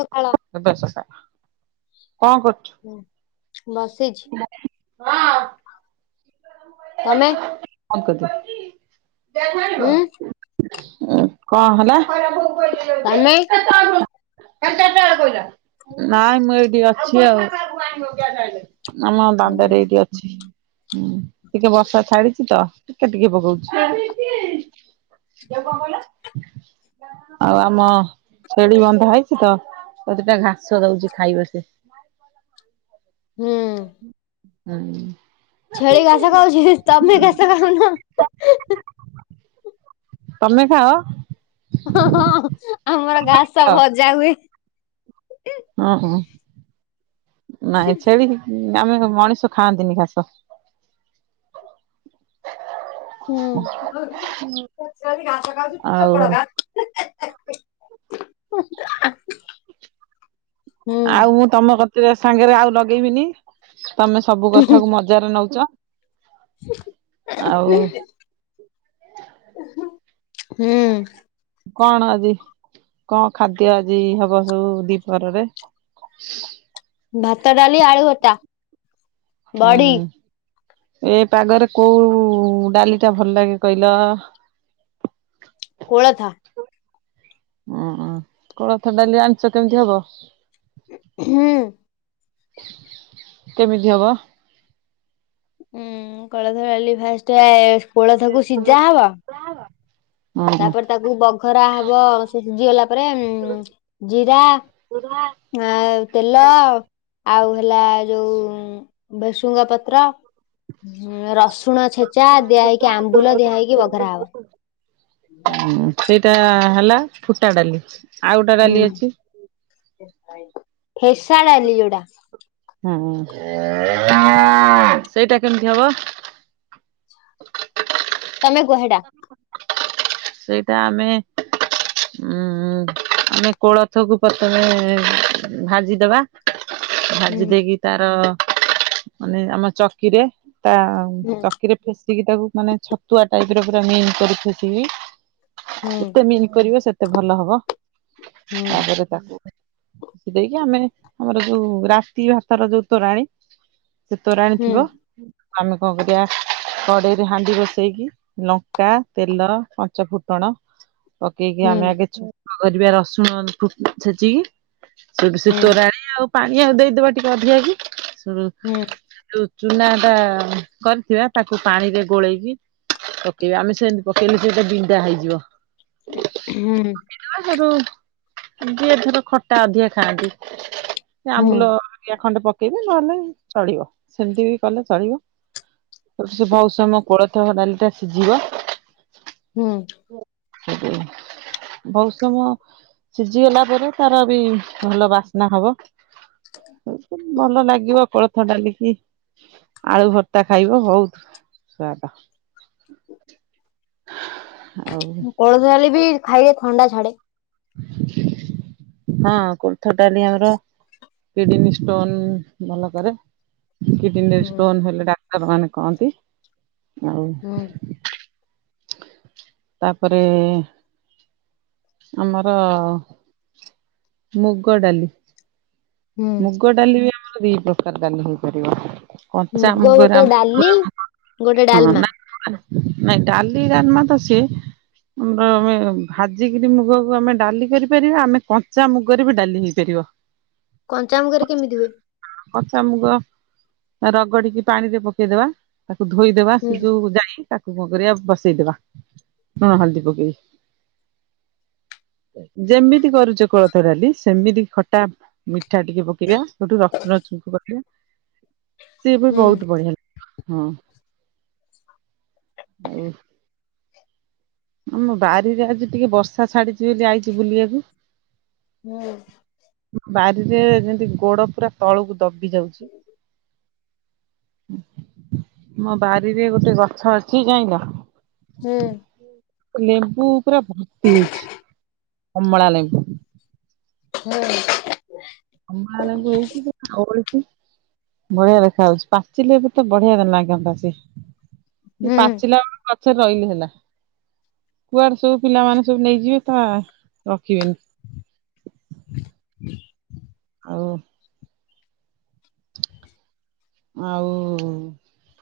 ପଖାଳ ସଦା ସକାଳ କଣ ହୁଁ ବସିଚି। ହଁ। [unintelligible] ତମେ? ହୁଁ [unintelligible] ଉଁ କଣ ହେଲା? ତମେ? ଏ ଯାଉନୁ କାଲି ଚାରିଟା ବେଳେ କଇଲା। ନାଇଁ ମୁଁ ଏଇଠି ଅଛି ଆଉ ଆମ ଦାଣ୍ଡରେ ଏଇଠି ଅ ହୁଁ ଟିକେ ବର୍ଷା ଛାଡ଼ିଚିତ ଟିକେ ଟିକେ ପକୋଉଚି। ଝିଅକୁ କଣ କଇଲ? ଆଉ ଆମ ଛେଳି ବନ୍ଧା ହେଇଚି ତ। ତାକୁ ଦିଟା ଘାସ ଦଉଚି ଖାଇବ ସେ। ହୁଁ ହୁଁ। ଛେଳି ଘାସ ଖାଉଚି ତମେ ଘାସ ଖାଉନ ହୁ ହୁ। ତମେ ଖାଅ? ହଁ ହଁ ଆମର ଘାସ ଖାଅ? ଭଜା ହୁଏ। ହଁ ହ ନାଇଁ ଛେଳିକି ଉ ଆମେ ମଣିଷ ଖାଆନ୍ତିନି ଘାସ। ହୁଁ ତୁ କୋଉନୁ କ ଛେଳି ଘାସ ଖାଉଚି ତୁ ଆଉ ଚୋକୋଢ଼ ଖା। [unintelligible] ଆଉ ମୁଁ ତମ କତିରେ ସାଙ୍ଗରେ ଆଉ ଲଗେଇବିନି ତମେ ସବୁ କଥା କୁ ମଜାରେ ନଉଚ। ହୁଁ। କଣ ଆଜି କଣ ଖାଦ୍ୟ ଆଜି ହବ ସବୁ ଦିପହରରେ? ଭାତ ଡ଼ାଲି ଆଳୁ ଭର୍ତା। ହୁଁ ଏ ପାଗରେ କୋଉ ଡ଼ାଲି ଟା ଭଲ ଲାଗେ କହିଲ? କୋଳଥ। ଓହ କୋଳଥ ଡ଼ାଲି ଜାଣିଚ କେମିତି ହବ? ହୁଁ। କେମିତି ହବ? ଉଁ କୋଳଥ ଡ଼ାଲି ଫାଷ୍ଟେ କୋଳଥକୁ ସିଝା ହବ। ଡ୍ରା ହବ। ତାପରେ ତାକୁ ପଘରା ହବ ସିଝି ଗଲା ପରେ ଉଁ ଜିରା ଆ ତେଲ ଆଉ ହେଲା ଯୋଉ ବେଶୁଙ୍ଗା ପତ୍ର ଉଁ ରସୁ ରସୁଣ ଛେଚା ଦିଆହେଇକି ଆମ୍ୱୁଲ ଦିଆହେଇକି ପଘରା ହବ। ଉଁ ସେଇଟା ହେଲା ଫୁଟା ଡ଼ାଲି ଆଉ ଗୋଟେ ହୁଁ ଡ଼ାଲି ଅଛି। ଫେସା ଡ଼ାଲି ଯଉଟା। ହୁଁ ସେଇଟା କେମିତି ହବ? ତମେ କୁହହେଟା? ସେଇଟା ଆମେ ଉଁ ଆମେ କୋଳଥ କୁ ପ୍ରଥମେ ଭାଜିଦେବା ହୁଁ ଭାଜି ଦେଇକି ତାର ମାନେ ଆମ ଚକିରେ ତା ଉଁ ହୁଁ ଚକିରେ ଫେସିକି ତାକୁ ମାନେ ଛତୁଆ ଟାଇପର ପୁରା ମିନ୍ କରି ଥୋଇଥିବି ହୁଁ ଯେତେ ମିଲ୍ କରିବ ସେତେ ଭଲ ହବ ହୁଁ ତାପରେ ତାକୁ ସେ ଦେଇକି ଆମେ ଆମର ଯୋଉ ରାତି ଭାତର ଯୋଉ ତୋରାଣି ସେ ତୋରାଣୀ ହୁଁ ଥିବ ଆମେ କଣ କରିବା କଡେଇରେ ହାଣ୍ଡି ବସେଇକି ଲଙ୍କା, ତେଲ, କ ପଞ୍ଚଫୁଟଣ ପକେଇକି ହୁଁ ଆମେ ଆଗେ ଛୁଙ୍କ କରିବା ରସୁଣ ଫୁ ଛେଚିକି ସେଠୁ ସେ ହୁଁ ତୋରାଣି ଆଉ ପାଣି ଆଉ ଦେଇଦବା ଟିକେ ଅଧିକା କି ସେଠୁ ହୁଁ। ଯୋଉ ଚୁନା ଟା କରିଥିବା ତାକୁ ପାଣିରେ ଗୋଳେଇକି ପକେଇବା ଆମେ ସେମତି ପକେଇଲେ ସେଇଟା ବିଣ୍ଡା ହେଇଯିବ। ହୁଁ। [unintelligible] ଯିଏ ଧର ଖଟା ଅଧିକା ଖାଆନ୍ତି। ସେ ହୁଁ ଆମ୍ବୁଲ ହରିକା ଖଣ୍ଡେ ପକେଇବେ ନହେଲେ ଚଳିବ ସେମିତି ବି କଲେ ଚଳିବ। ସେ ବହୁତ ସମୟ କୋଳଥ ଡାଲିଟା ସିଝିବ ହୁଁ। ବହୁତ ସମୟ ସିଝିଗଲା ପରେ ତାର ବି ଭଲ ବାସ୍ନା ହବ। [inaudible] ଭଲ ଲାଗିବ କୋଳଥ ଡାଲିକି ଆଳୁ ଭର୍ତା ଖାଇବ ହଉ ସୁଆଦ ଆଉ କୋଳଥ ଡାଲି ବି ଖାଇଲେ ଥଣ୍ଡା ଛାଡେ। ହଁ କୋଳଥ ଡାଲି ଆମର କିଡନୀ ଷ୍ଟୋନ ଭଲ କରେ। କିଡନୀରେ ହୁଁ ଷ୍ଟୋନ ହେଲେ ଡାକ୍ତର ମାନେ କହନ୍ତି ଆଉ ହୁଁ। ତାପରେ ଆମର ମୁଗ ଡାଲି ହୁଁ ମୁ ମୁଗ ଡାଲି ବି ଆମର ଦି ପ୍ରକାର ଡାଲି ହେଇପାରିବ। କଞ୍ଚା ମୁଗ ମୁଗରେ ଗୋଟେ ଆମେ ଡାଲି [unintelligible] ଗୋଟେ ହଁ ଡାଲମା ନା ନାଇଁ ଡାଲି ଡାଲମା ତ ସିଏ [unintelligible] ଆମେ ଭାଜିିକିରି ମୁଗ କୁ ଆମେ ଡାଲି କରିପାରିବା ଆମେ କଞ୍ଚା ମୁଗରେ ବି ଡାଲି ହେଇପାରିବ। କଞ୍ଚାମୁଗରେ କେମିତି ହୁଏ? କଞ୍ଚା ମୁଗ ରଗଡିକି ପାଣିରେ ପକେଇଦବା। ତାକୁ ଧୋଇଦେବା ହୁଁ ସେ ଯୋଉ ଯାଇ ତାକୁ କଣ କରିବା ବସେଇଦବା ଲୁଣ, ହଳଦୀ ପକେଇ ଯେମିତି କରୁଛ କୋଳଥ ଡାଲି ସେମିତି ଖଟା ମିଠା ଟିକେ ପକେଇବା ସେଠୁ ର ରଜ କୁ କରିବା ସିଏ ବି ହୁଁ ବହୁତ ବଢିଆ ଲାଗେ। ହଁ, ଆଉ ଆମ ବାରିରେ ଆଜି ଟିକେ ବର୍ଷା ଛାଡିଛି ବୋଲି ଆଇଛି ବୁଲିବାକୁ। ହୁଁ ବାରି ରେ ଯେମିତି ଗୋଡ ପୁରା ତଳକୁ ଦବି ଯାଉଛି। ମୋ ବାରି ରେ ଗୋଟେ ଗଛ ଅଛି ଯାଇଁଲ ହୁଁ। ଲେମ୍ବୁ ପୁରା ଭର୍ତ୍ତି ହେଇଛି, କମଳା ଲେମ୍ବୁ [unintelligible] ହୁଁ। କମଳା ଲେମ୍ବୁ ହେଇଛି କି ଓହଳିଛି? ବଢିଆ ଦେଖାଯାଉଛି, ପାଚିଲେ ବି ତ ବଢିଆ ଲାଗନ୍ତା ସେ ହୁଁ ପାଚିଲା ଗଛରେ ରହିଲେ ହେଲା। କୁଆଡେ ସବୁ ପିଲାମାନେ ସବୁ ନେଇଯିବେ ତା ରଖିବେନି। [unintelligible] ହଉ। ଆଉ,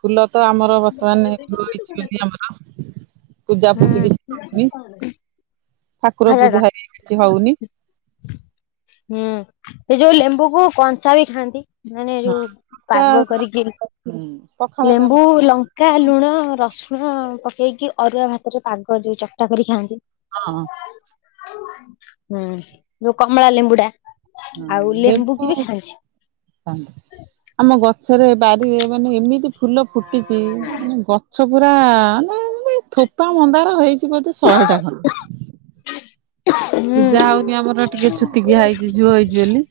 ଫୁଲ ତ ଆମର ବର୍ତ୍ତମାନ ହେଇଥିବ ହେଇଛି ବୋଲି ଆମର। ପୂଜା ହୁଁ ପୂଜି କିଛି ହଉନି, ଠାକୁର ହଜାର ଟଙ୍କା। ପୂଜା ହରିକା କିଛି ହଉନି। ହୁଁ, ଏ ଯୋଉ ଲେମ୍ବୁକୁ କଞ୍ଚା ବି ଖାଆନ୍ତି। ମାନେ ହଁ ଯୋଉ ଚା ପାଗ କରିକି ପଖାଳରେ ଲେମ୍ବୁ ହଁ ଲ ଲଙ୍କା, ଲୁଣ, ରସୁଣ ପକେଇକି ଅରୁଆ ଭାତରେ ପାଗ ଯୋଉ ଚକଟା କରି ଖାଆନ୍ତି। ହଁ। ହୁଁଁ, ଯୋଉ କମଳା, ଲେମ୍ବୁ ଟା ଆଉ ଲେମ୍ବୁ କି ବି ଖାଆନ୍ତି। [unintelligible] ଆମ ଗଛରେ ବାରିରେ ମାନେ ଏମିତି ଫୁଲ ଫୁଟିଛି ଗଛ ପୁରା ମାନେ ମାନେ ଥୋପା ମନ୍ଦାର ହେଇଛି ବୋଧେ ଶହେଟା ଖଣ୍ଡ। ହୁଁ ପୂଜା ହଉନି ଆମର ଟିକେ ଛୁତିକିଆ ହେଇଛି ଝିଅ ହେଇଛି ବୋଲି।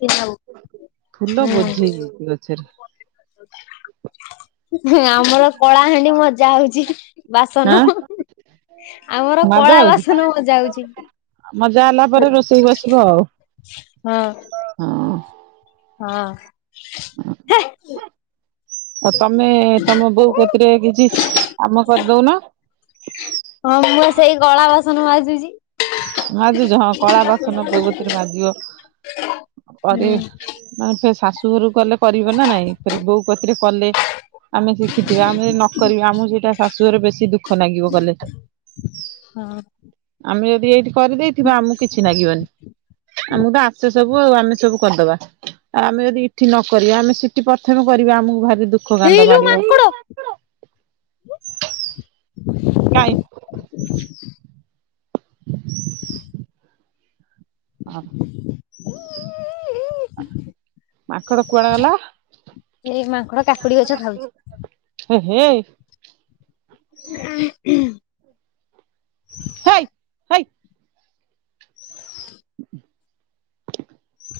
ଫୁଲ ବୋଝିହି ହୁଁ ହେଇଛି ଗଛରେ। ହୁଁ, ଆମର କଳାହାଣ୍ଡି ମଜା ହଉଛି ବାସନ, ଆଁ ହୁଁ। ଆମର ମଜା କଳା ହଉଛି ବାସନ ମଜା ହଉଛି। ମଜା ହେଲା ପରେ ରୋଷେଇ ବସିବ ଆଉ। ହଁ। ହଁ। ହଁ। ହୁଁ ହୁଁ। ଆଉ ତମେ ତମ ବୋଉ କତିରେ କିଛି କାମ କରିଦଉନ, ହଁ, ମୁଁ ସେଇ କଳା ବାସନ ମାଜୁଛି। ମାଜୁଛ ହଁ କଳା ବାସନ କୋବତିରେ ମାଜିବ ହୁଁ କରିବି, ମାନେ ଫ ଶାଶୁ ଘରକୁ କଲେ କରିବ ନା ନାଇଁ ଫେର୍ ବୋଉ କତିରେ କଲେ ଆମେ ଶିଖିଥିବା ଆମେ ନକରିବା ଆମକୁ ସେଇଟା ଶାଶୁରେ ବେଶୀ ଦୁଃଖ ଲାଗିବ କଲେ ତ ହଁ। ଆମେ ଯଦି ଏଇଠି କରିଦେଇଥିବା ଆମକୁ କିଛି ଲାଗିବନି। ଆମକୁ ତ ଆସ ସବୁ ଆଉ ଆମେ ସବୁ କରିଦବା ଆଉ ଆମେ ଯଦି ଏଇଠି ନ କରିବା ଆମେ ସେଠି ପ୍ରଥମେ କରିବା ଆମକୁ ଭାରି ଦୁ ହେଇଲୋ ମାଙ୍କଡ଼, କାଇ, ହଉ। ଉଁ, ଉଁ, ଉଁ। ମାଙ୍କଡ ମାଙ୍କଡ଼ କୁଆଡେ କୁଆଡ଼େ ଗଲା ଏଇ ମାଙ୍କଡ କାକୁଡି ଗଛ ଖାଉଛି। ଏ ହେ, ହ। ହେଇ ହେଇ,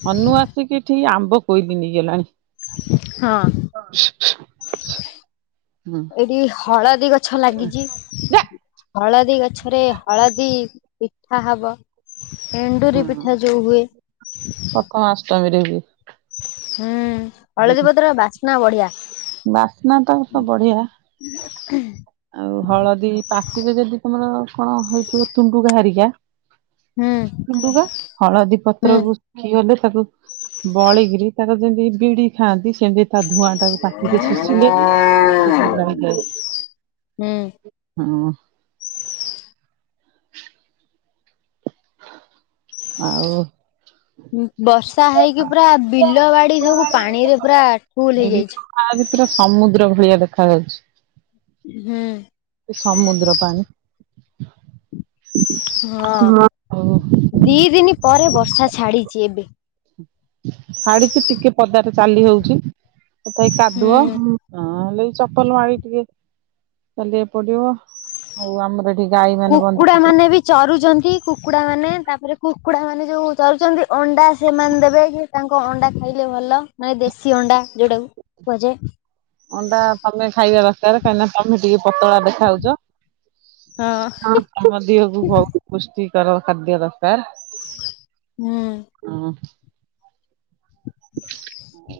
ହନୁ ଆସିକି ଠିକ ଆମ୍ବ କୋଇଲିି ନେଇଗଲାଣି। ହଁ। ହୁ [inaudible] ଏଇଠି ହଳଦୀ ଗଛ ଲାଗିଛି, ଯା ହଳଦୀ ଗଛରେ ହଳଦୀ ପିଠା ହବ। ଏଣ୍ଡୁରି ପିଠା ଯୋଉ ହୁଏ, ପ୍ରଥମାଷ୍ଟମୀରେ ବି। ହୁଁ ହଳଦୀ ପତ୍ର ବାସ୍ନା ବଢିଆ। ବାସ୍ନା ତ ସବ ବଢିଆ। [unintelligible] ଆଉ ହଳଦୀ ପାଟିରେ ଯଦି ତମର କଣ ହେଇଥିବ ତୁଣ୍ଡୁକାହାରିକା ହୁଁ ତୁଣ୍ଡୁକା ହଳଦୀ ହୁଁ ପତ୍ରକୁ କି ଗଲେ ତାକୁ ବଳେଇିକିରି ତାର ଯେମିତି ବିଡି ଖାଆନ୍ତି ସେମିତି ତା ଧୂଆଁ ଟାକୁ କାଟିକି ଶୋଷିଲେ ଭ ହେଇଯାଏ ହୁଁ ହଁ। ଆଉ ବର୍ଷା ହେଇକି ପୁରା ବିଲ ବାଡି ସବୁ ପାଣିରେ ପୁରା ଫୁଲ ହେଇଯାଇଛି ଭିତରେ ସମୁଦ୍ର ଭଳିଆ ଦେଖା ଯାଉଛି ହୁଁ। ସମୁଦ୍ର ପାଣି ଆଉ ହଁ ଦି ଦିନି ପରେ ବର୍ଷା ଛାଡିଛି ଏବେ। ଛାଡିଛି ଟିକେ ପଦାରେ ଚାଲି ହଉଛି ତଥାପି କାଦୁଅ ହୁଁ ନହେଲେ ଚପଲ ମାରିକ ଟିକେ ଚାଲି ପଡିବ ଆଉ ଆମର ଏଠି ଗାଈ ମାନେ ବନ୍ଧା କୁକୁଡା ହେଇଛନ୍ତି ମାନେ ବି ଚରୁଛନ୍ତି କୁକୁଡ଼ାମାନେ ତାପରେ କୁକୁଡ଼ା ମାନେ ଯେଉଁ ଚରୁଛନ୍ତି ଅଣ୍ଡା ସେମାନେ ଦେବେ କି ତାଙ୍କ ଅଣ୍ଡା ଖାଇଲେ ଭଲ ମାନେ ଦେଶୀ ଅଣ୍ଡା ଯୋଉଟାକୁ କୁହାଯାଏ। ଅଣ୍ଡା ତମେ ଖାଇବା ଦରକାର କାହିଁକି ନା ତମେ ଟିକେ ପତଳା ଦେଖା ଯାଉଛ। ହ ଆମ ଦେହକୁ ବହୁତ ପୁଷ୍ଟିକର ଖାଦ୍ୟ ଦରକାର। ହୁଁ। ଉଁ ହୁଁ। ହ।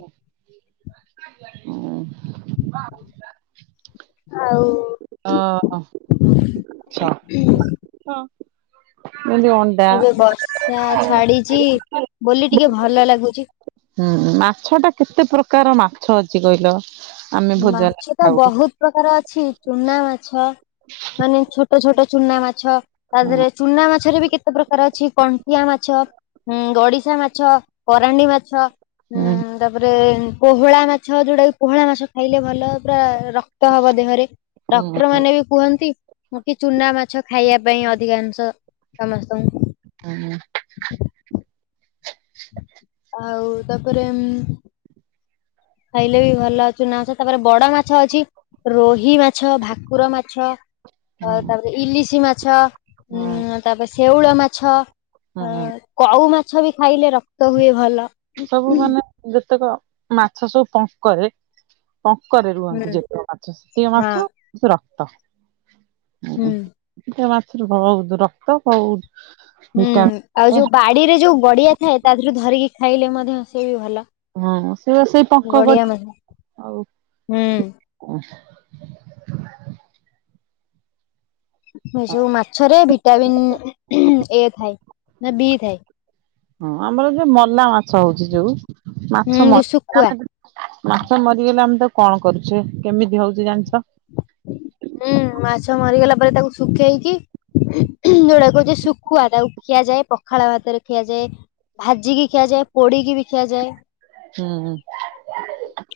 ହୁଁ ଆଉ ଓ ହୋ ହଁ ଏମିତି ଅ ଏବେ ବର୍ଷା ଛାଡିଛି ବୋଲି ଟିକେ ଭଲ ଲାଗୁଛି। ହୁଁ ମାଛ ଟା କେତେ ପ୍ରକାର ମାଛ ଅଛି କହିଲ? ଆମେ ଭୋଜନରେ ମାଛ ଟା ଖାଉ ହୁଁ ବହୁତ ପ୍ରକାର ଅଛି ଚୁନା ମାଛ ମାନେ ଛୋଟ ଛୋଟ ଚୁନା ମାଛ ତା ଦେହରେ ଚୁନା ମାଛ ରେ ବି କେ କେତେ ପ୍ରକାର ଅଛି କଣ୍ଟିଆ ମାଛ ଉଁ ଗଡିଶା ମାଛ କରାଣ୍ଡି ମାଛ ଉଁ ହୁଁ ତାପରେ ପୋହଳା ମାଛ ଯୋଉଟାକି ପୋହଳା ମାଛ ଖାଇଲେ ଭଲ ପୁରା ର କ୍ତ ହବ ଦେହରେ ହୁଁ ଡକ୍ଟର ମାନେ ବି କୁହନ୍ତି କି ଚୁନା ମାଛ ଖାଇବା ପାଇଁ ଅଧିକାଂଶ ସମସ୍ତଙ୍କୁ ଉଁ ହୁଁ। [inaudible] ଆଉ ତାପରେ ଉଁ ଖାଇଲେ ବି ଭଲ ଚୁନା ମାଛ ତାପରେ ବଡ ମାଛ ଅଛି ରୋହି ମାଛ ଭାକୁର ମାଛ ଅ ତାପରେ ଇଲିଶି ମାଛ। ଉଁ ହଁ। ତାପରେ ଶେଉଳ ମାଛ ହୁଁ କଉ ମାଛ ବି ଖାଇଲେ ରକ୍ତ ହୁଏ ଭଲ।। ସବୁ ମାନେ ଯେତେକ ମାଛ ସବୁ ପଙ୍କରେ ପଙ୍କରେ ହୁଁ ରୁହନ୍ତି ଯେତକ ମାଛ ସେତୀୟ ହଁ। ମାଛ ରକ୍ତ। ହୁଁ ଟେ ମାଛରେ କଉ ରକ୍ତ କଉ। ହୁଁ ଆଉ ଯୋଉ ବାଡିରେ ଯୋଉ ବଡିଆ ଥାଏ ତା ରୁ ଧରିକି ଖାଇଲେ ମଧ୍ୟ ସେ ବି ଭଲ। ହଁ ସେ ସେଇ ପଙ୍କ ଗଡିଆ ମାଛ ଆଉ ହୁଁ ଉଁ ଏ ସବୁ ମାଛରେ ଭିଟାମିନ୍ ଏ ଥାଏ ନା ବି ଥାଏ। ହଁ ଆମର ଯୋଉ ମଲା ମାଛ ହଉଛି ଯୋଉ ହୁଁ ମାଛ ମ ଯୋଉ [inaudible] ଶୁଖୁଆ ମାଛ ମରିଗଲେ ଆମେ ତାକୁ କଣ କରୁଛେ କେମିତି ହଉଛି ଜାଣିଛ? ହୁଁ ମାଛ ମରିଗଲା ପରେ ତାକୁ ଶୁଖେଇକି ଯୋଉଡା କହୁଛି ଶୁଖୁଆ ତାକୁ ଖିଆଯାଏ ପଖାଳ ଭାତରେ ଖିଆଯାଏ। ଭାଜିିକି ଖିଆଯାଏ ପୋଡିକି ବି ଖିଆଯାଏ। ହୁଁ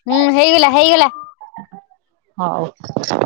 ହୁଁ ହେଇଗଲା ହେଇଗଲା। ହୋଉ।